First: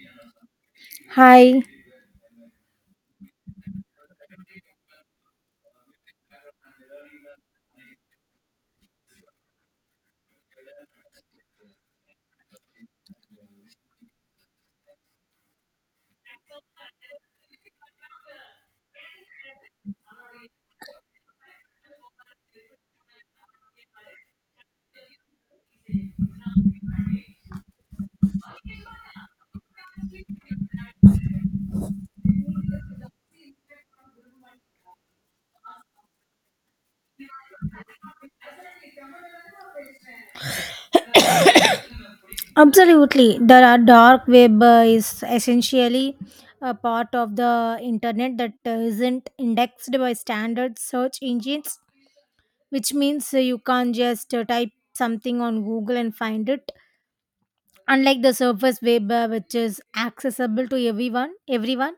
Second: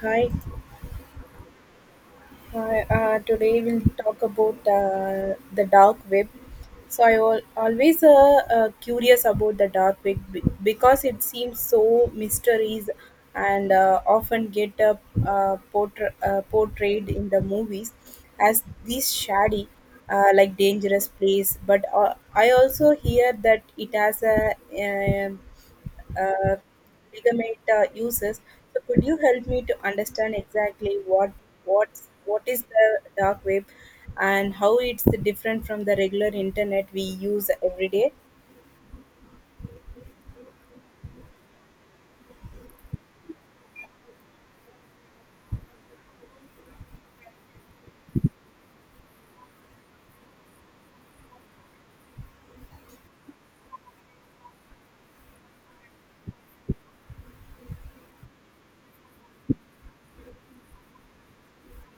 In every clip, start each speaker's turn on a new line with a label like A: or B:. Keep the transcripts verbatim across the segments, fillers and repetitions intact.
A: Hi,
B: Hi,
A: hi. Uh, today we'll talk about uh, the dark web. So I al always uh, uh, curious about the dark web be- because it seems so mysteries and uh, often get uh, uh, portra- uh, portrayed in the movies as this shady, uh, like dangerous place. But uh, I also hear that it has a um uh, Ligament uh, uses. So could you help me to understand exactly what what's what is the dark web and how it's different from the regular internet we use every day?
B: absolutely. The dark web uh, is essentially a part of the internet that uh, isn't indexed by standard search engines, which means uh, you can't just uh, type something on Google and find it. Unlike the surface web, uh, which is accessible to everyone, everyone,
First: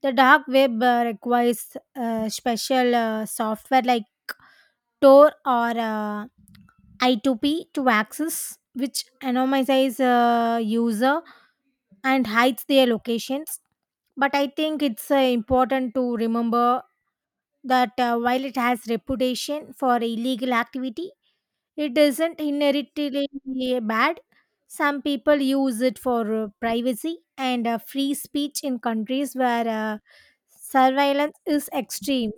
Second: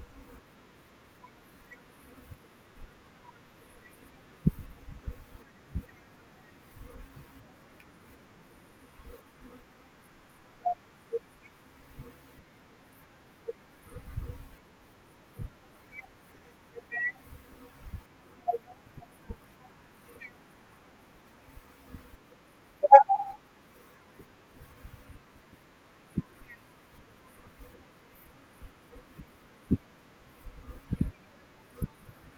B: the dark web uh, requires uh, special uh, software like Tor or uh, I two P to access, which anonymizes uh, user and hides their locations. But I think it's uh, important to remember that uh, while it has reputation for illegal activity, it isn't inherently bad. Some people use it for uh, privacy and uh, free speech in countries where uh, surveillance is extreme.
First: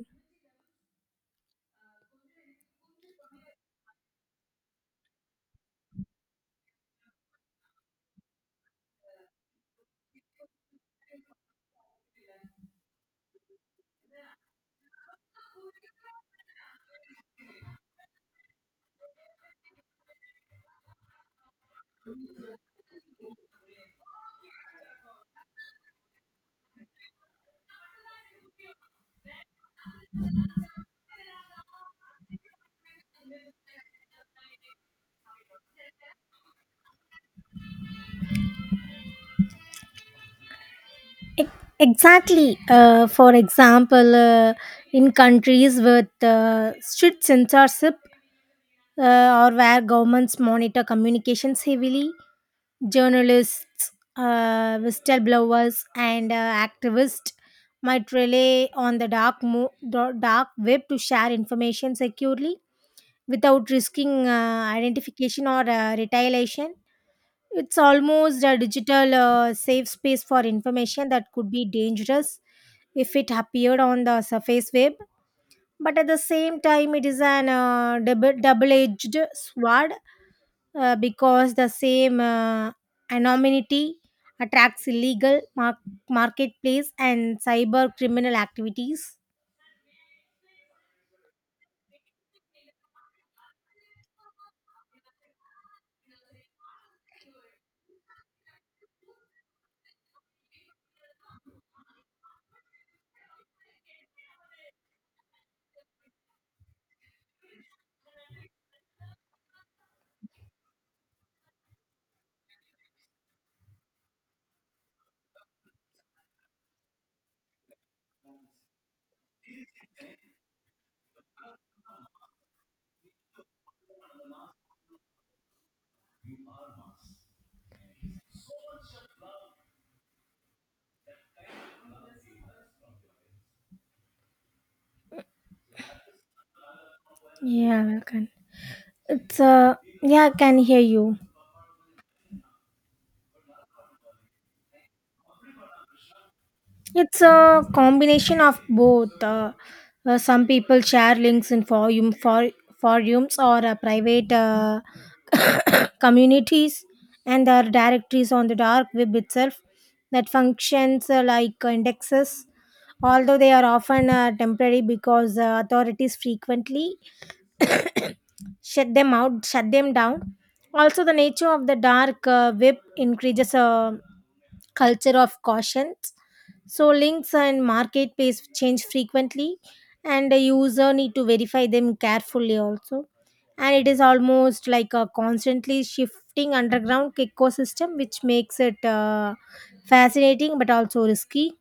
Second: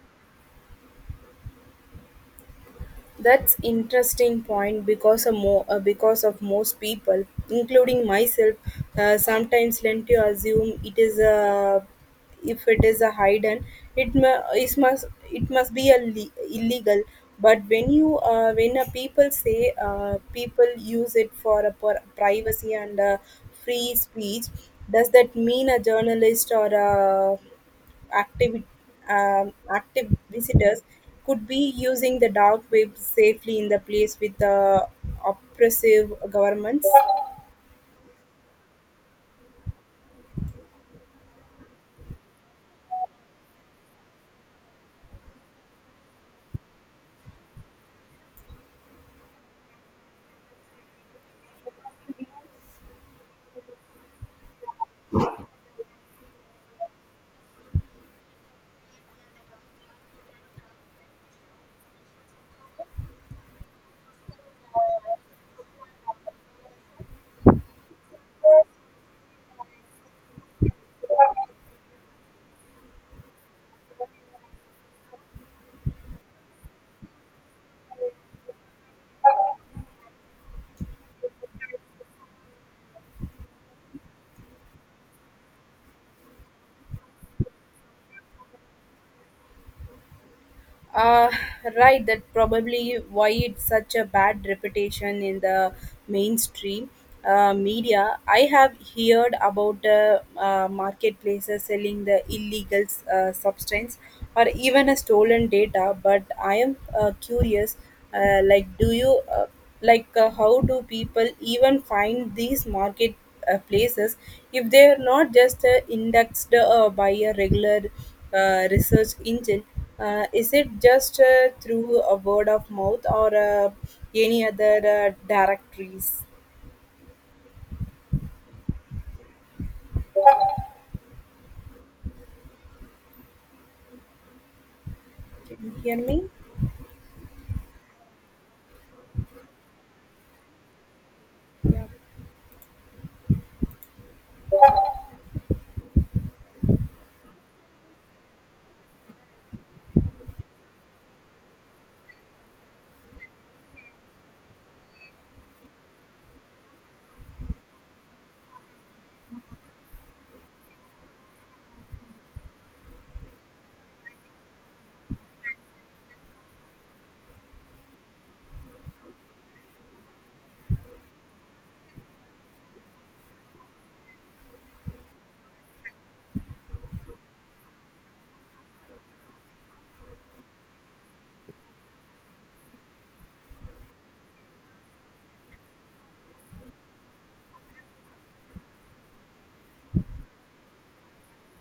A: That's interesting point because of, mo- uh, because of most people, including myself, uh, sometimes tend to assume it is a if it is a hidden, it, mu- it must it must be a le- illegal. But when you uh, when a people say uh, people use it for a per- privacy and uh, free speech, does that mean a journalist or a active, um, active visitors could be using the dark web safely in the place with the oppressive governments.
B: E- Exactly. Uh, for example, uh, in countries with uh, strict censorship, uh, or where governments monitor communications heavily, journalists, uh, whistleblowers, and uh, activists might rely on the dark, mo- da- dark web to share information securely without risking uh, identification or uh, retaliation. It's almost a digital uh, safe space for information that could be dangerous if it appeared on the surface web. But at the same time, it is an uh, double edged sword uh, because the same uh, anonymity attracts illegal mar- marketplace and cyber criminal activities.
A: Uh, right, that probably why it's such a bad reputation in the mainstream uh, media. I have heard about uh, uh, marketplaces selling the illegal uh, substance or even a stolen data, but I am uh, curious. Uh, like, do you uh, like uh, how do people even find these market uh, places if they are not just uh, indexed uh, by a regular uh, research engine? Uh, is it just uh, through a word of mouth or uh, any other uh, directories? Can you hear me?
B: Yeah, I can. It's uh yeah, I can hear you.
A: Yeah.
B: It's a combination of both. Uh, uh, some people share links in forum, for, forums or uh, private uh, communities, and there are directories on the dark web itself that functions uh, like indexes. Although they are often uh, temporary because uh, authorities frequently shut them out, shut them down. Also, the nature of the dark uh, web increases. Uh, culture of caution. So links and marketplace change frequently, and the user need to verify them carefully also. And it is almost like a constantly shifting underground ecosystem, which makes it uh, fascinating but also risky.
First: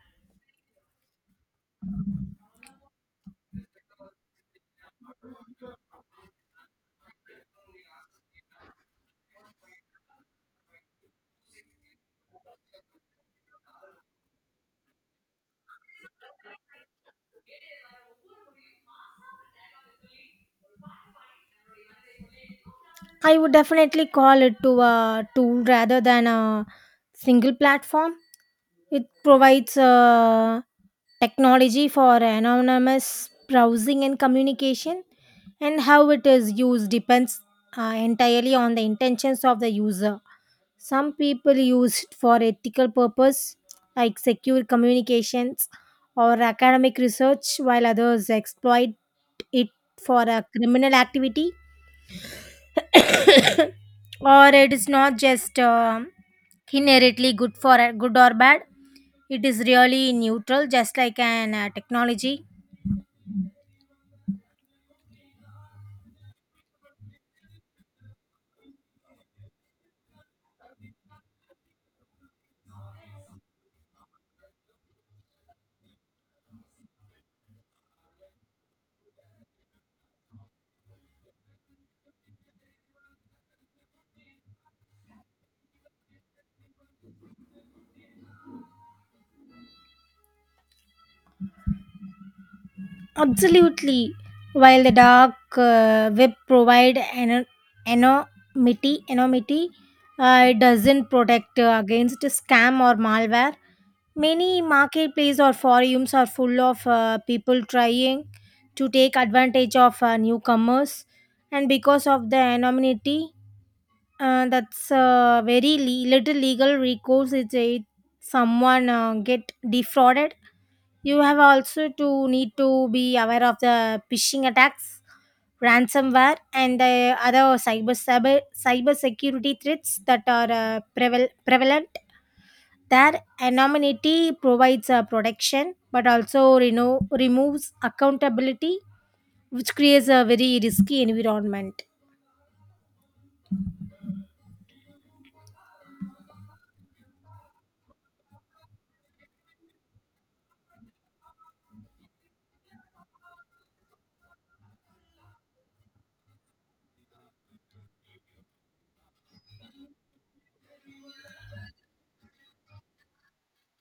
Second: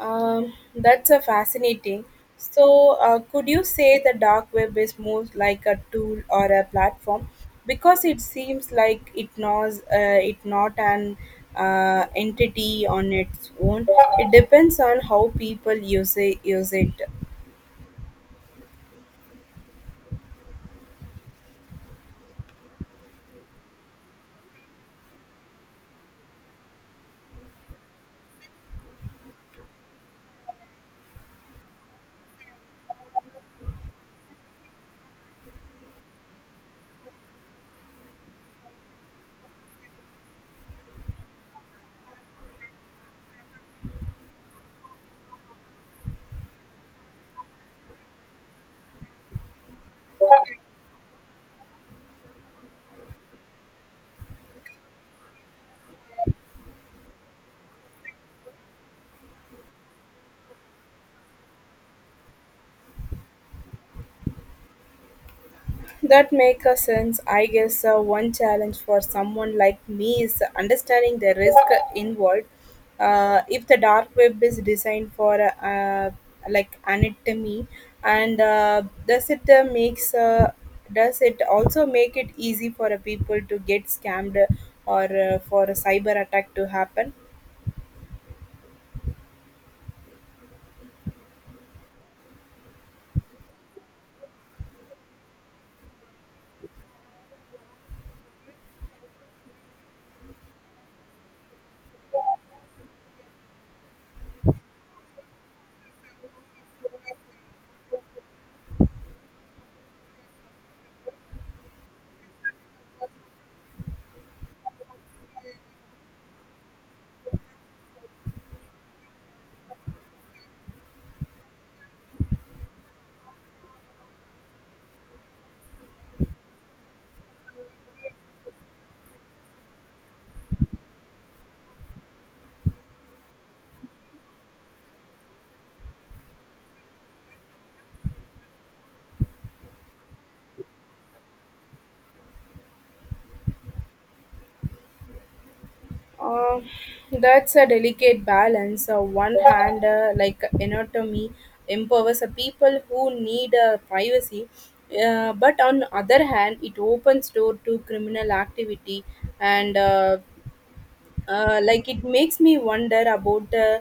A: Um, that's a fascinating. So, uh, could you say the dark web is more like a tool or a platform? Because it seems like it knows uh, it not an uh, entity on its own. It depends on how people use it. Use it.
B: I would definitely call it to a tool rather than a single platform. It provides uh, technology for anonymous browsing and communication, and how it is used depends uh, entirely on the intentions of the user. Some people use it for ethical purpose, like secure communications or academic research, while others exploit it for a criminal activity or it is not just um inherently good for good or bad, it is really neutral just like an uh, technology.
A: That makes a sense. I guess uh, one challenge for someone like me is understanding the risk involved. Uh, if the dark web is designed for uh, uh, like anatomy, and uh, does it uh, makes uh, does it also make it easy for uh, people to get scammed or uh, for a cyber attack to happen?
B: Absolutely, while the dark uh, web provide an anonymity anonymity, uh, it doesn't protect uh, against scam or malware. Many marketplaces or forums are full of uh, people trying to take advantage of uh, newcomers, and because of the anonymity, Uh, that's uh, very le- little legal recourse if they- someone uh, get defrauded. You have also to need to be aware of the phishing attacks, ransomware, and the other cyber cyber cyber security threats that are uh, preval- prevalent. Their anonymity provides uh, protection, but also, you know, removes accountability, which creates a very risky environment.
A: Uh, that's a delicate balance. On one hand, uh, like anatomy empowers a people who need uh, privacy, uh, but on other hand, it opens door to criminal activity, and uh, uh, like it makes me wonder about uh,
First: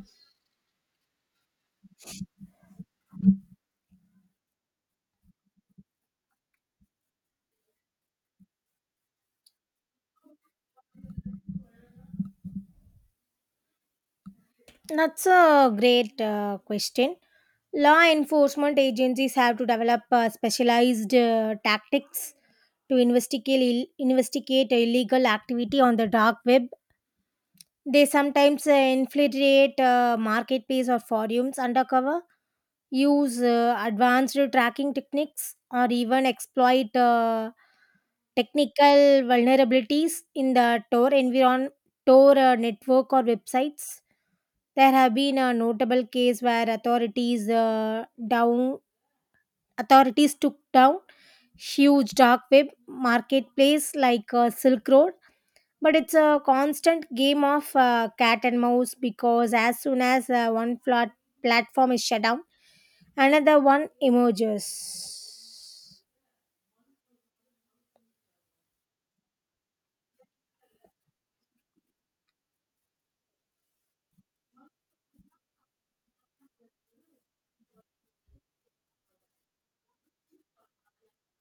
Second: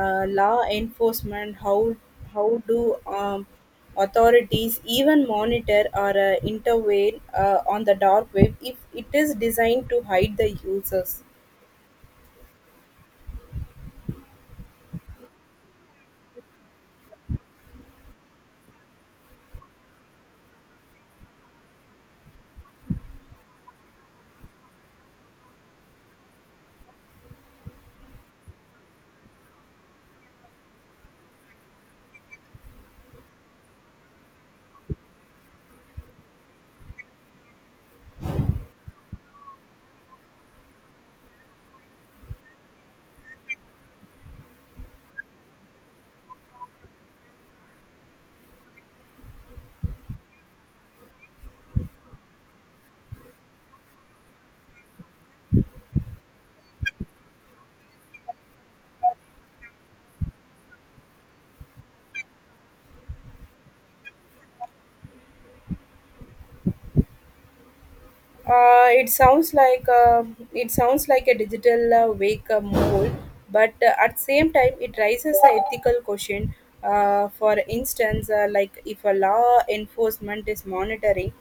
A: uh, law enforcement. How how do um, authorities even monitor or uh, intervene uh, on the dark web if it is designed to hide the users?
B: That's a great uh, question. Law enforcement agencies have to develop uh, specialized uh, tactics to investigate Ill- investigate illegal activity on the dark web. They sometimes uh, infiltrate uh, marketplace or forums undercover, use uh, advanced tracking techniques or even exploit uh, technical vulnerabilities in the Tor environment, Tor uh, network or websites. There have been a notable case where authorities uh, down authorities took down huge dark web marketplace like uh, Silk Road, but it's a constant game of uh, cat and mouse because as soon as uh, one flat platform is shut down, another one emerges.
A: Uh, it sounds like uh, it sounds like a digital uh, wake up call, but uh, at same time it raises the ethical question. Uh, for instance, uh, like if a law enforcement is monitoring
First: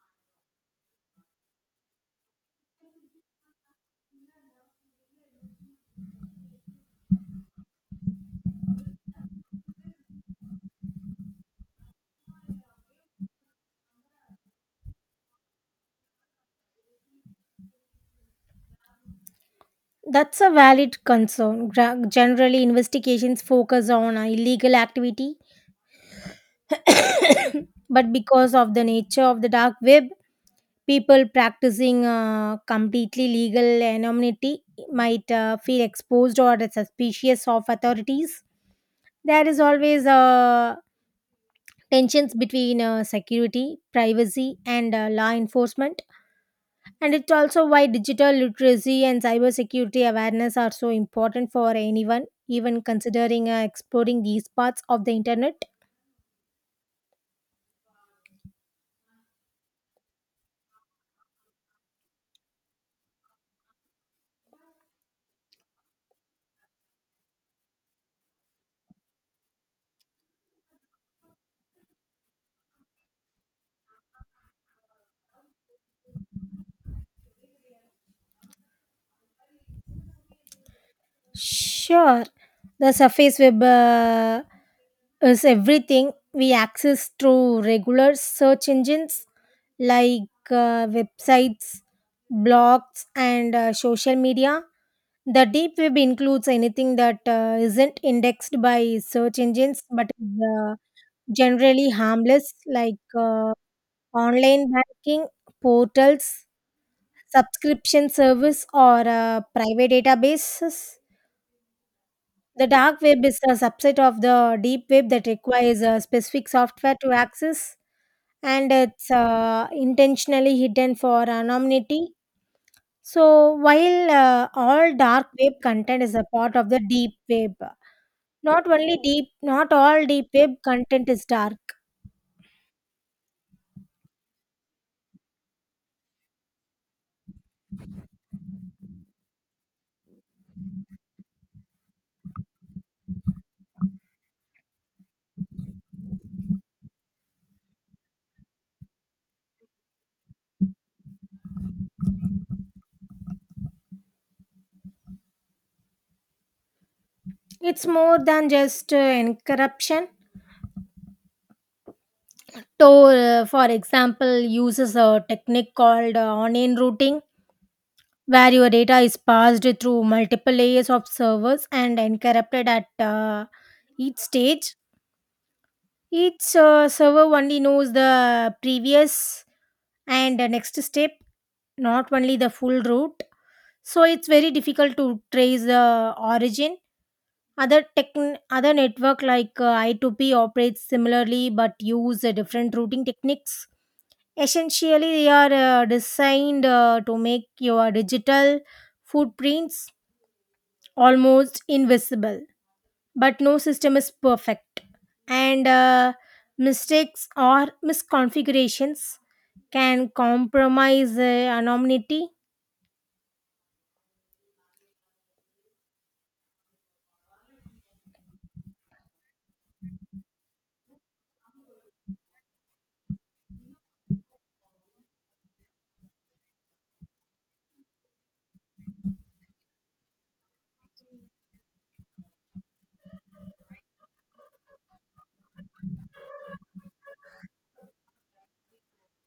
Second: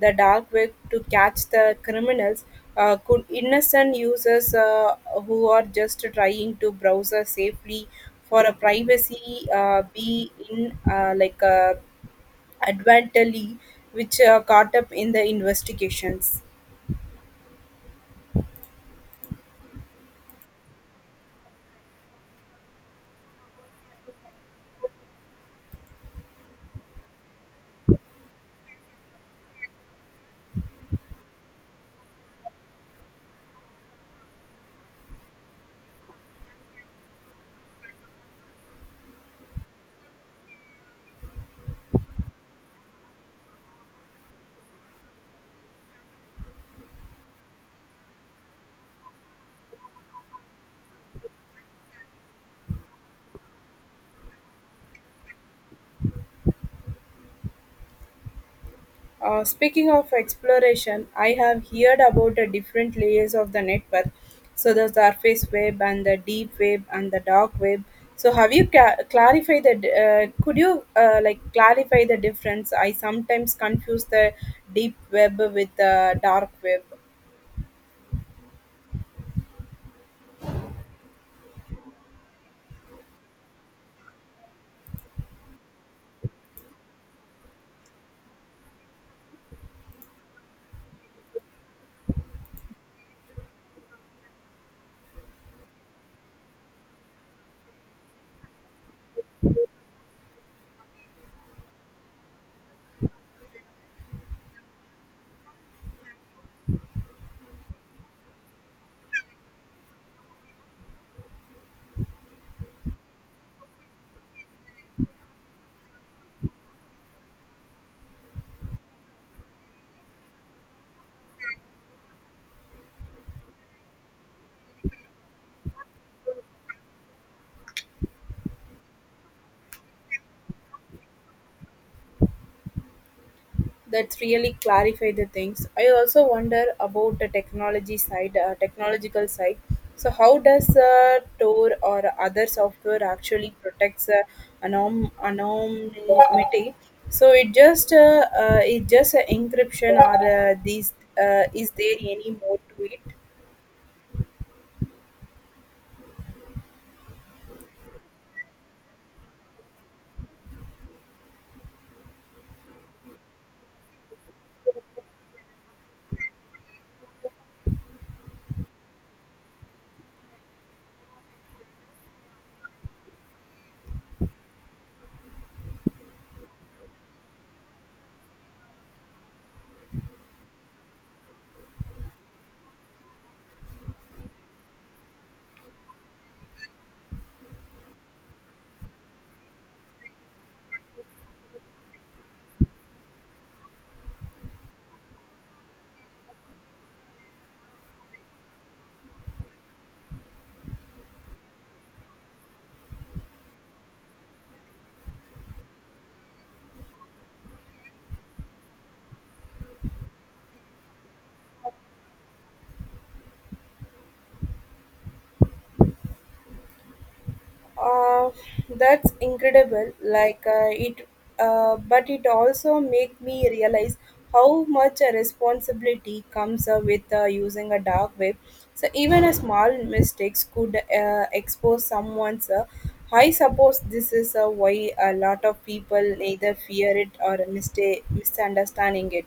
A: the dark web to catch the criminals, uh, could innocent users uh, who are just trying to browse safely for a privacy uh, be in uh, like uh, advantageously which uh, caught up in the investigations?
B: That's a valid concern. Gra- generally investigations focus on uh, illegal activity, but because of the nature of the dark web, people practicing uh, completely legal anonymity might uh, feel exposed or suspicious of authorities. There is always a tensions between uh, security, privacy, and uh, law enforcement. And it's also why digital literacy and cybersecurity awareness are so important for anyone, even considering uh, exploring these parts of the internet.
A: Uh, speaking of exploration, I have heard about the different layers of the network. So the surface web and the deep web and the dark web. So have you ca- clarify the? D- Uh, could you uh, like clarify the difference? I sometimes confuse the deep web with the dark web.
B: Sure, the surface web. Uh, is everything we access through regular search engines like uh, websites, blogs, and uh, social media. The deep web includes anything that uh, isn't indexed by search engines but is uh, generally harmless, like uh, online banking, portals, subscription service, or uh, private databases. The dark web is a subset of the deep web that requires a specific software to access, and it's uh, intentionally hidden for anonymity. So, while uh, all dark web content is a part of the deep web, not only deep, not all deep web content is dark.
A: That really clarify the things. I also wonder about the technology side, uh, technological side. So how does uh, Tor or other software actually protects uh, anom- anonymity? So it just uh, uh, it just uh, encryption or uh, these uh, is there any more to it?
B: It's more than just uh, encryption. So, uh, for example, uses a technique called uh, onion routing where your data is passed through multiple layers of servers and encrypted at uh, each stage. Each uh, server only knows the previous and the next step, not only the full route. So it's very difficult to trace the origin. Other tech, Other network like uh, I two P operates similarly but use uh, different routing techniques. Essentially, they are uh, designed uh, to make your digital footprints almost invisible. But no system is perfect, and uh, mistakes or misconfigurations can compromise uh, anonymity.
A: Uh, that's incredible. Like uh, it, uh, but it also make me realize how much a responsibility comes uh, with uh, using a dark web. So even a small mistakes could uh, expose someone's. Uh, I suppose this is uh, why a lot of people either fear it or mistake misunderstanding it.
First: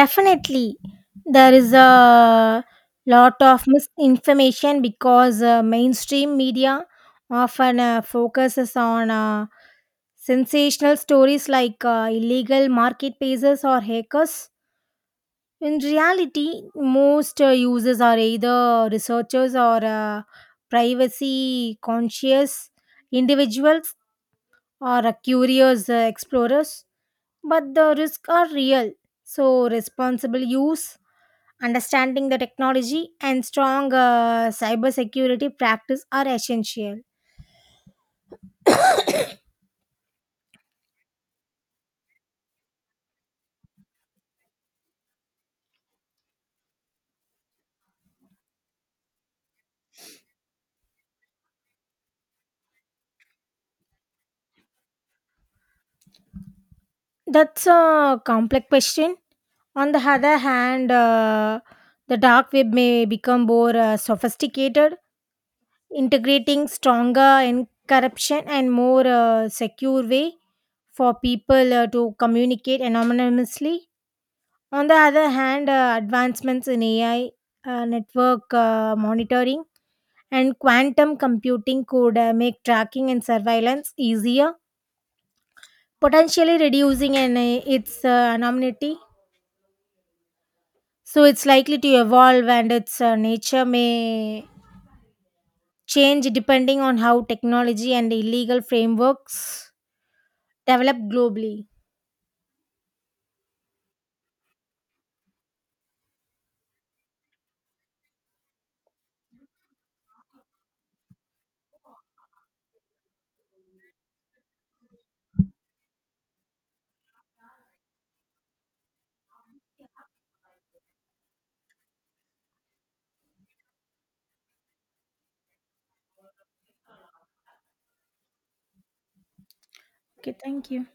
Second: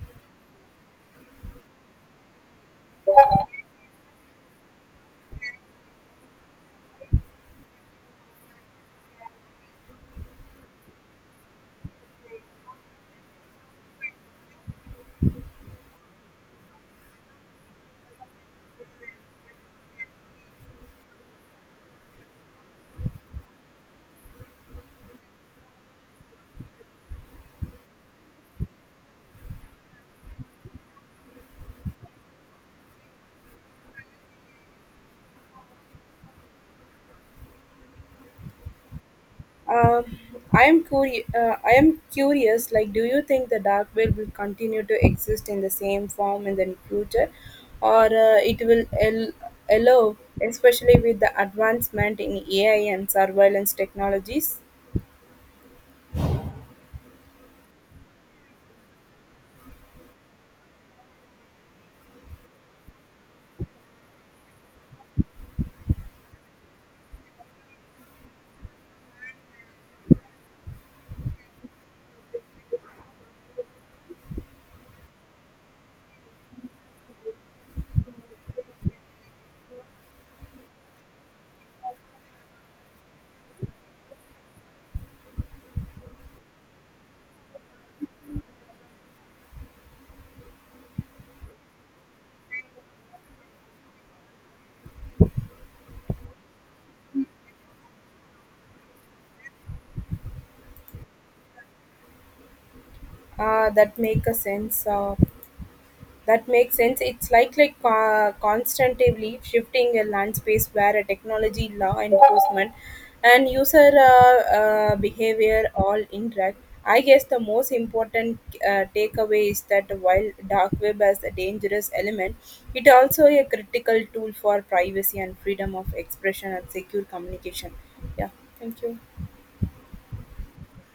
B: Definitely, there is a lot of misinformation because uh, mainstream media often uh, focuses on uh, sensational stories like uh, illegal marketplaces or hackers. In reality, most uh, users are either researchers or uh, privacy conscious individuals or uh, curious uh, explorers, but the risks are real. So, responsible use, understanding the technology, and strong uh, cybersecurity practice are essential.
A: Um, I am curi- uh, I am curious. Like, do you think the dark web will continue to exist in the same form in the future, or uh, it will el- allow, especially with the advancement in A I and surveillance technologies,
B: That's a complex question. On the other hand, uh, the dark web may become more uh, sophisticated, integrating stronger and corruption and more uh, secure way for people uh, to communicate anonymously. On the other hand, uh, advancements in A I, uh, network uh, monitoring, and quantum computing could uh, make tracking and surveillance easier, potentially reducing an, uh, its uh, anonymity. So it's likely to evolve, and its uh, nature may change depending on how technology and illegal frameworks developed globally.
A: uh, that make a sense of That makes sense. It's like like uh, constantly shifting a land space where a technology, law enforcement, and user uh, uh, behavior all interact. I guess the most important uh, takeaway is that while dark web has a dangerous element, it also a critical tool for privacy and freedom of expression and secure communication. Yeah, thank you.
B: Okay, thank you.